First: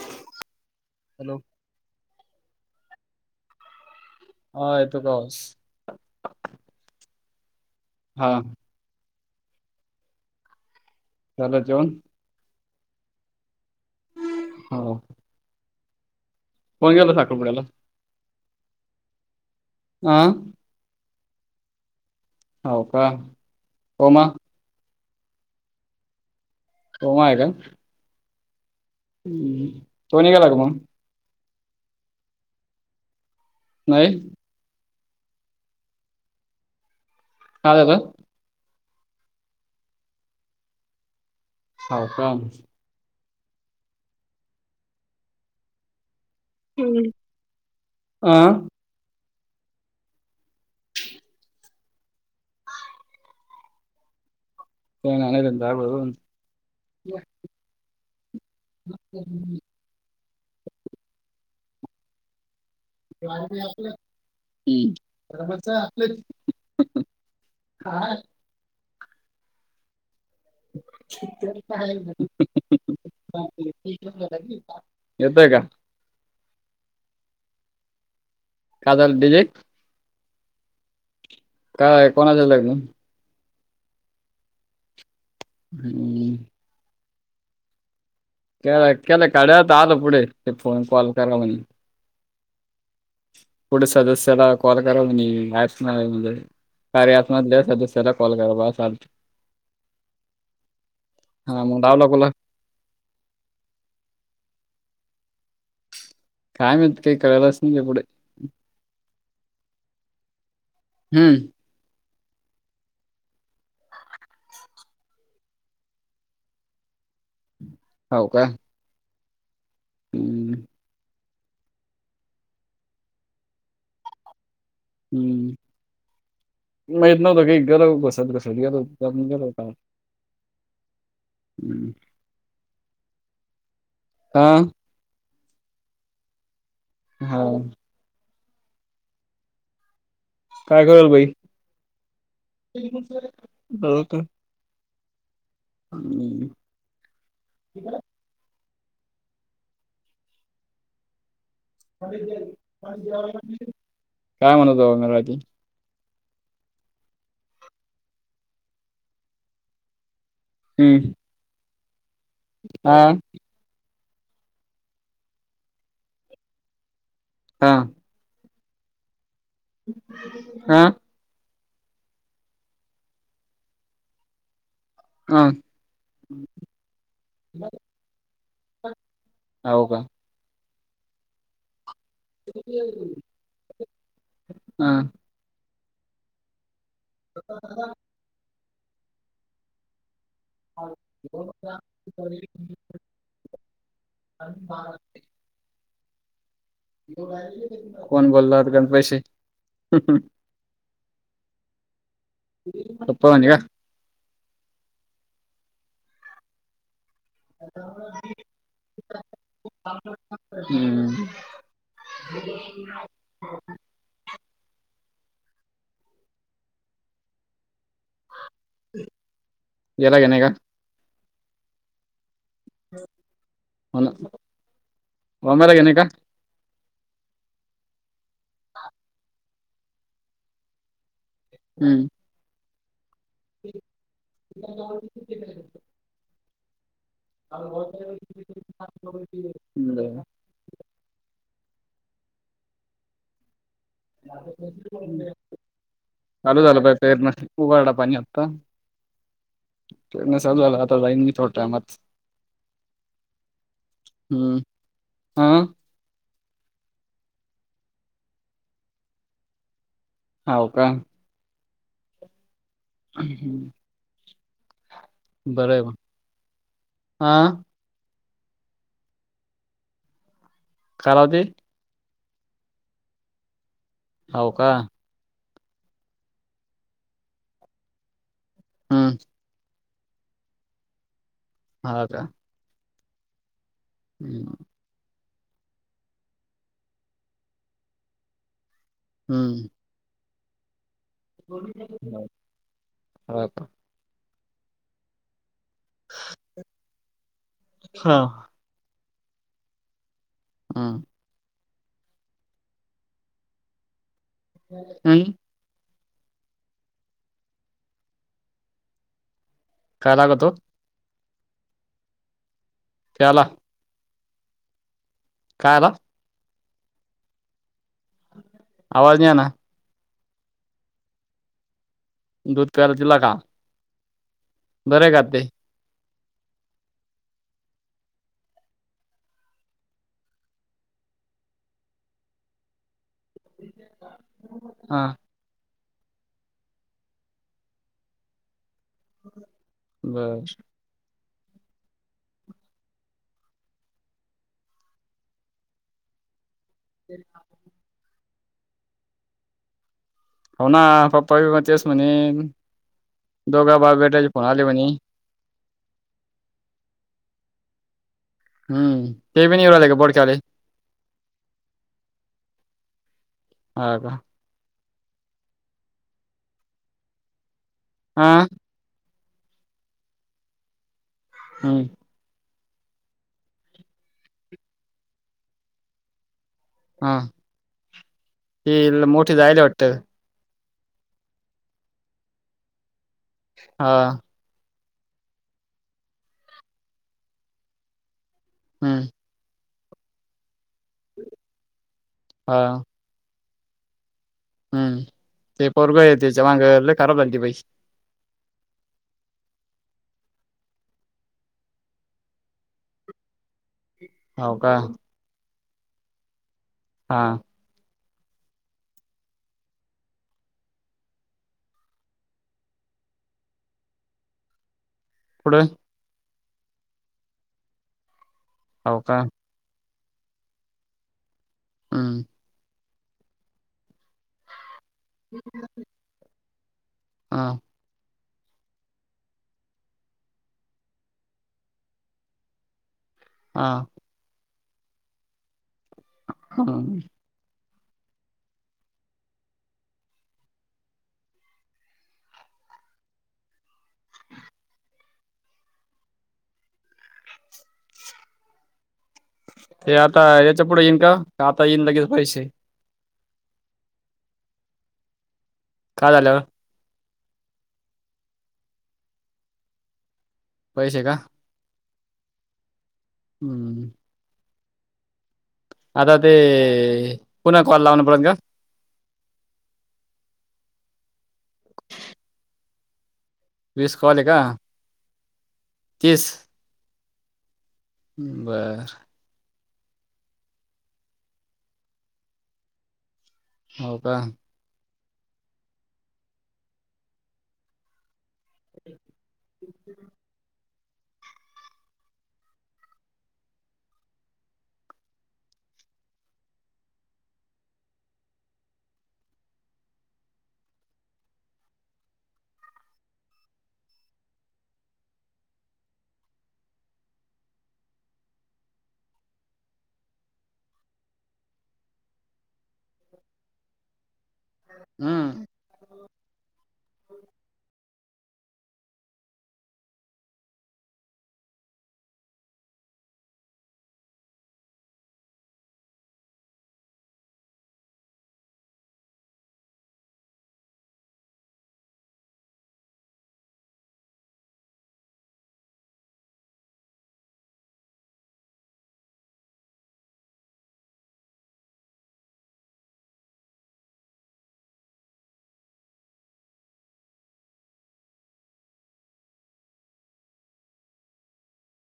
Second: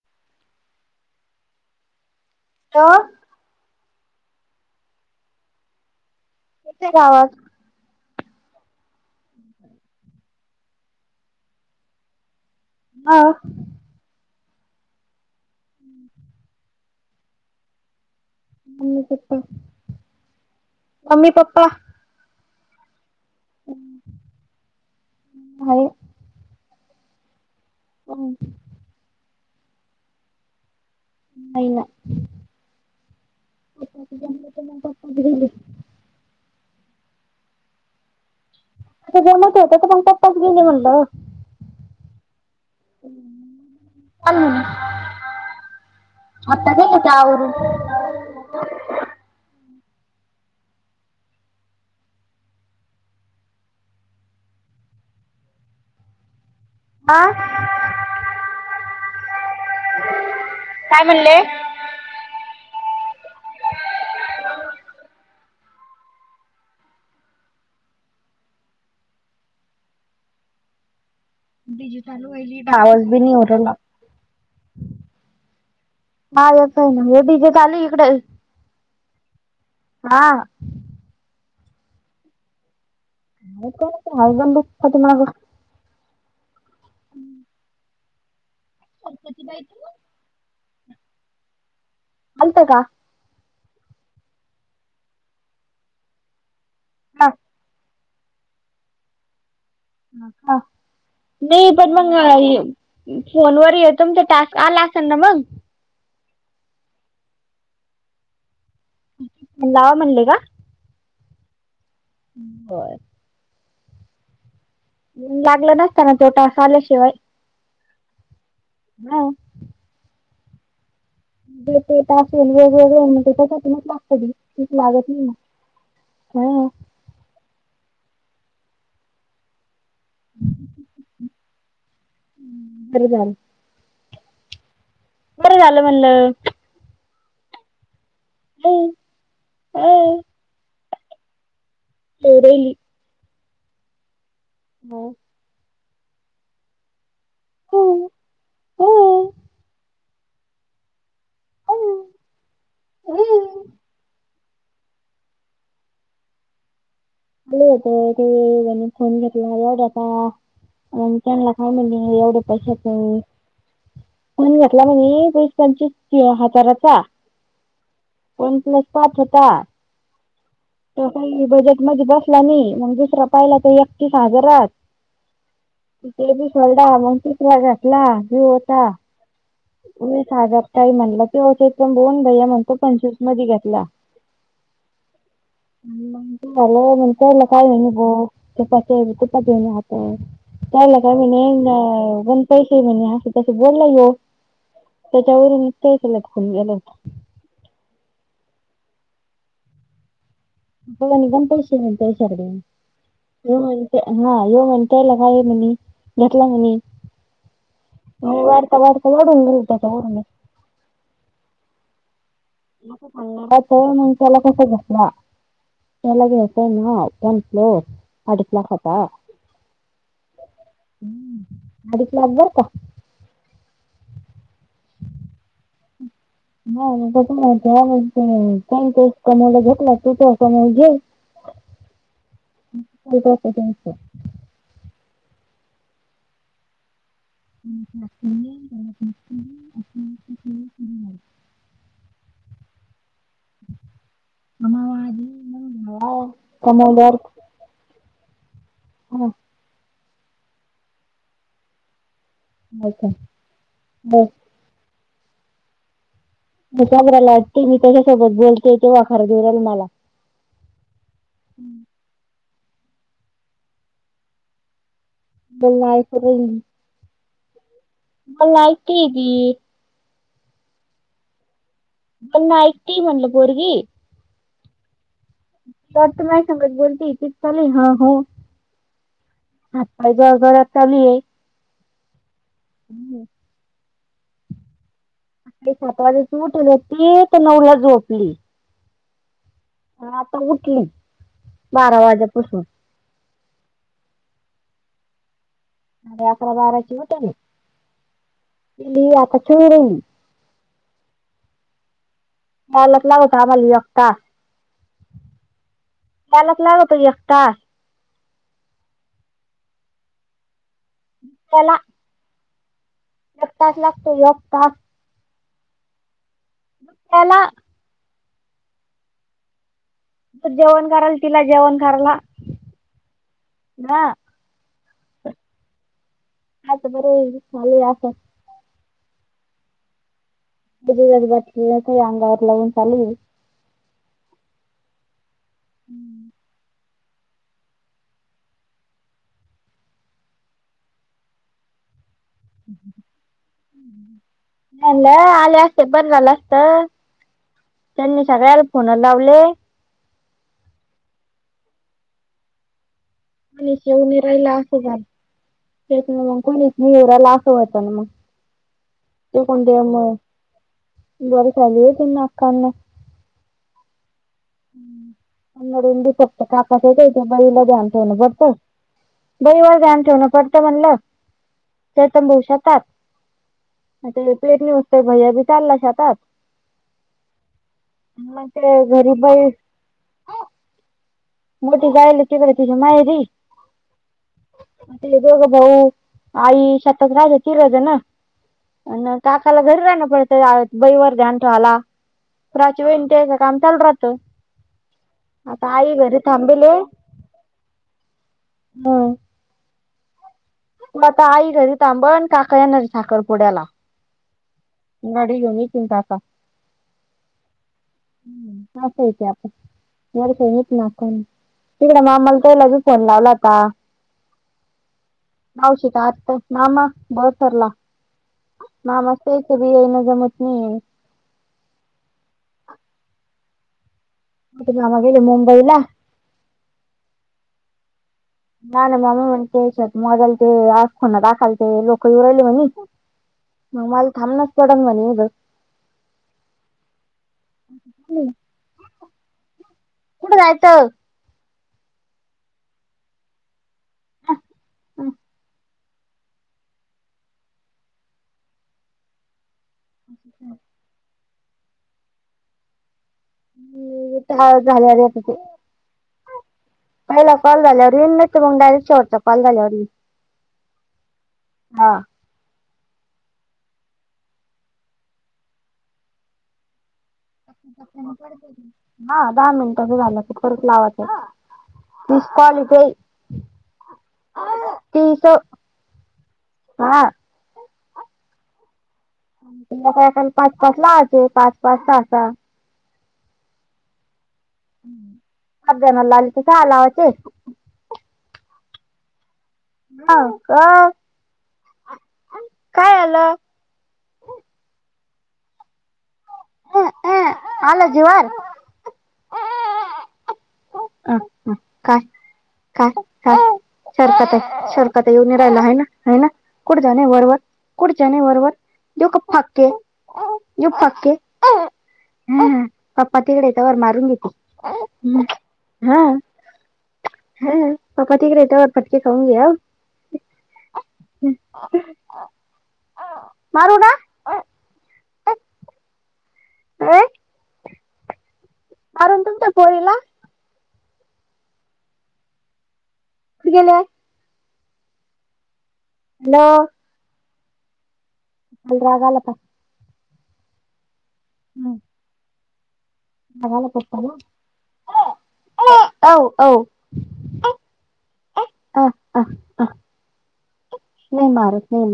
Hello. Hello. हा येतो का आवाज गावात. हा. ह [inaudible] चाल का जेवन. हाव. हो मण गेला होत साखरपड्याला. ह् कप [unintelligible] अ. Mummy papa. होव का? हो म. हॅलो उमा आहे का? हो. तू निघाला का मग. हाय ना. पप्पाच नाही. जमलं मग पाप घेली [unintelligible] काळी आ जमवत होत तर पण पप्पच गेले म्हणलं. हाव का. आता नाघायच आवरुन. आं. हो नंत आबो [unintelligible] हा काय म्हणले. आपलं बरोबरच आपल्या [unintelligible] हा. [inaudible] आवाज बी नाही येऊन राहिला. येतोय का? हा येतोय ना, हे डिजे चालूय इकड. काय चालू डिजे. हा. काय कोणाच लग्न. काय माहित कोणाचं, हाहे गल्लीत पाठीमाग. हम्म. केला केला काढ्या त आलं पुढे, ते फोन कॉल करा म्हणे. अलत का? पुढे सदस्याला कॉल करा म्हणे ऑप न येऊन जाईल, कार्य हा ॲप मधल्या सदस्य चरा कॉल कररा बा अज. का हा नाही पण लावला मग कुला फोनवर य तुमचा टास्क आला असेल ना मग काय माहीत काही करालाच नाही क पुढे. लावा म्हणले का? हम्म बरं येऊन लागलं नसताना तोटा आल्याशिवाय. हो का हां हम्म तासेन वेगवेग त्यासाठी म लागत. तच मागत नाही म हा माहीत नव्हतं की गेलो घोसात घसत गेल गेल का. हम्म खर राम हां बरं झालं म्हणलं. हां हम् हा काय करल बाई? तेर [unintelligible] हो का हो हम्म हं, हं, हं, हं. काय म्हणतो बंगरजी? ल हो ते म्हणे फोन घेतला आता. हम्म काामली एवढे पैशच हा नाही. मण घेतला म्हणजे वीस पंचवीस हजाराचा. हा. वन प्लस पाच होता. हा. तो बजेट मध्ये बसला नाही मग दुसरा पाहिला तर एकतीस हजारात. हा ति बी सोडला मग तीसराच घेतला व्हीओ चा होता. हो का? साज काही म्हणलं की हो. बन भैया म्हणतो पंचवीस मध्ये घेतला. हा झालं म्हण त्या काय घेन ग ते कुठ घेऊन आात त्याला का मी नण पैसे म्हणे अस तशी बोलला ये. त्याच्यावरून ते केलं ख गेलं. कोण बोललात गण पैसे प निघण पैसे मि त्या शरडे पप्पा म्हणे का हा येऊ म्हण त्यायला काय म्हणे घेतला म्हणे. हो वाढता वाढता उत तोडून [unintelligible] हम्म. म सांगा तर मग त्याला कस बसला. त्यालागे असतं ना पण फ्लोर अडीच लाखांचा होता याला घेणे का अडीच लाख बर का? होला वाम्याला घे नाही का? हो माण ते कमला घेतला तू त समोल घेई. हम्म. [unintelligible] [unintelligible] [unintelligible] ह ह. कमावा आधी मग घ्यावा चालू झालं पा प्रयत्न उगडा पाणी आता हम. चाू झाला आता जाईन मी थोड्या टाईमत घ्यायचं. बस हम्म हा. बराला वाटते मी त्याच्यासोबत बोलते ते वाखार दराल मला हो का? हम् हम्. मग मलाक हा मलायती- करा ते पण नाऐक त म्हणल बोरगी. होव का? तरत माय सांगत बोलते ते चाले हा हो. हम. आप जळ घरात चालू आहे.. ह का? हम्. हम्. सात वाजेची उटली न त तर नवला झोपली. हम्म. ह आता उठली. बारा वाजेपासून हा पण सा अकरा बाराची होटल हा पली आता ोड राेल हा लाच लाग होत आम्हाला यता [inaudible] नाही. मालक लागतो एकखता काय लाग तो? त्याला त्याला एक तास लागतो एक तास कायला हॅलो आवाज नाही आला. जेवण करायला तिला जेवण करायला, दूध पराय दिला का ह. बरं का ते आता बर चालेू आं. क बाटकी का अंगावर लावून चालू. हा. हम्म बर हम्म नाही आले असते बर झालं असत. ते त्यांनी सगळ्याला फोन लावले हो ना पप्पा बेटा तेच म्हणे आणि दोघं बाप शिवून बेटे राहिला भेटायला असं म्हणे झालं ना मग कोणीच निराला लाखं होत ना मग हम्म ते बी नाही कोणत्या राहिले का म बोडक्यावाले बर ली आहे त अखांना ह हा हंगडली फक्त कापातेतय ते बाईला दे अंतवन हा बरत बळीवर्धन ठेवण पडतय म्हणलं हम ब शतात ते पेटली मस्त भज्या बी चालला शातात हा मग ते ही घरी मोठी बाई जायला वाटते मोठी जायली तिकडं तिच्या माहेरी हा हा तुम्ही दोघेजण आई शेतात राहायला गेलो होतो हम्म ना काकाला घरी राहणं पडतं बैवर ध्यान ठेवाला हा पुराची वे ते संतल राहतो आता आई घरी जवांग थांबेले कराबली बाई ह त आता आई घरी थांबण काका येणारे साखरपुड्याला हो का नडी येऊ न तिंता हा हम् ह स क आता मर का येत ना कोण तिकड मामाला त्याला फोन लावला आता पुढे नाव शिका आता मामा बसरला मा हो का मस् क ये ना जमत नाही हम म मगली मुंबईला हा ना ना म् म्हण त्याच्यात मजाल ते आज खोना दाखलते लोकहीऊ राहिले म्ह हा ममला थमनच पोडण म्हणे हो कुठ जायचं हम् ते आता याच्या पुढे येईन का आता येईन लगेच पैसे ह झाले अरे तिथ का झालं पहिला कॉल झाल्यावर येच मग डायच्यावररतंॉल झाल्यावर पैसे का हा हम्म आता ते पुन्हा कॉल लावणपर्यंत का हा दहा मिनिटचं झालं तर परत लावाचं तीस कॉलचई वीस कवाले का तीस तीस हा बरं ख पाच पाच लाचे पाच पाच ता हो का ह देणार लाली तच्या आलावाचे हा का काय आलं ह हल जुवार ह काय काय काय शरकत आहे शरकत आहे येऊन राहिला आहे ना ह ना कुठ जाणे वरवर कुठ जाणे वरवर जो का फाके जो फाके हा पप्पा तिकडे येत वर मारून घेते हम्म हा हा पापा ठीक रहताऔ फटके खाऊंगी अ मारूड आ मार तुमट कोर्ला खु गेलेय हॅलो अलगला प म लात अ नाही मार नाही मार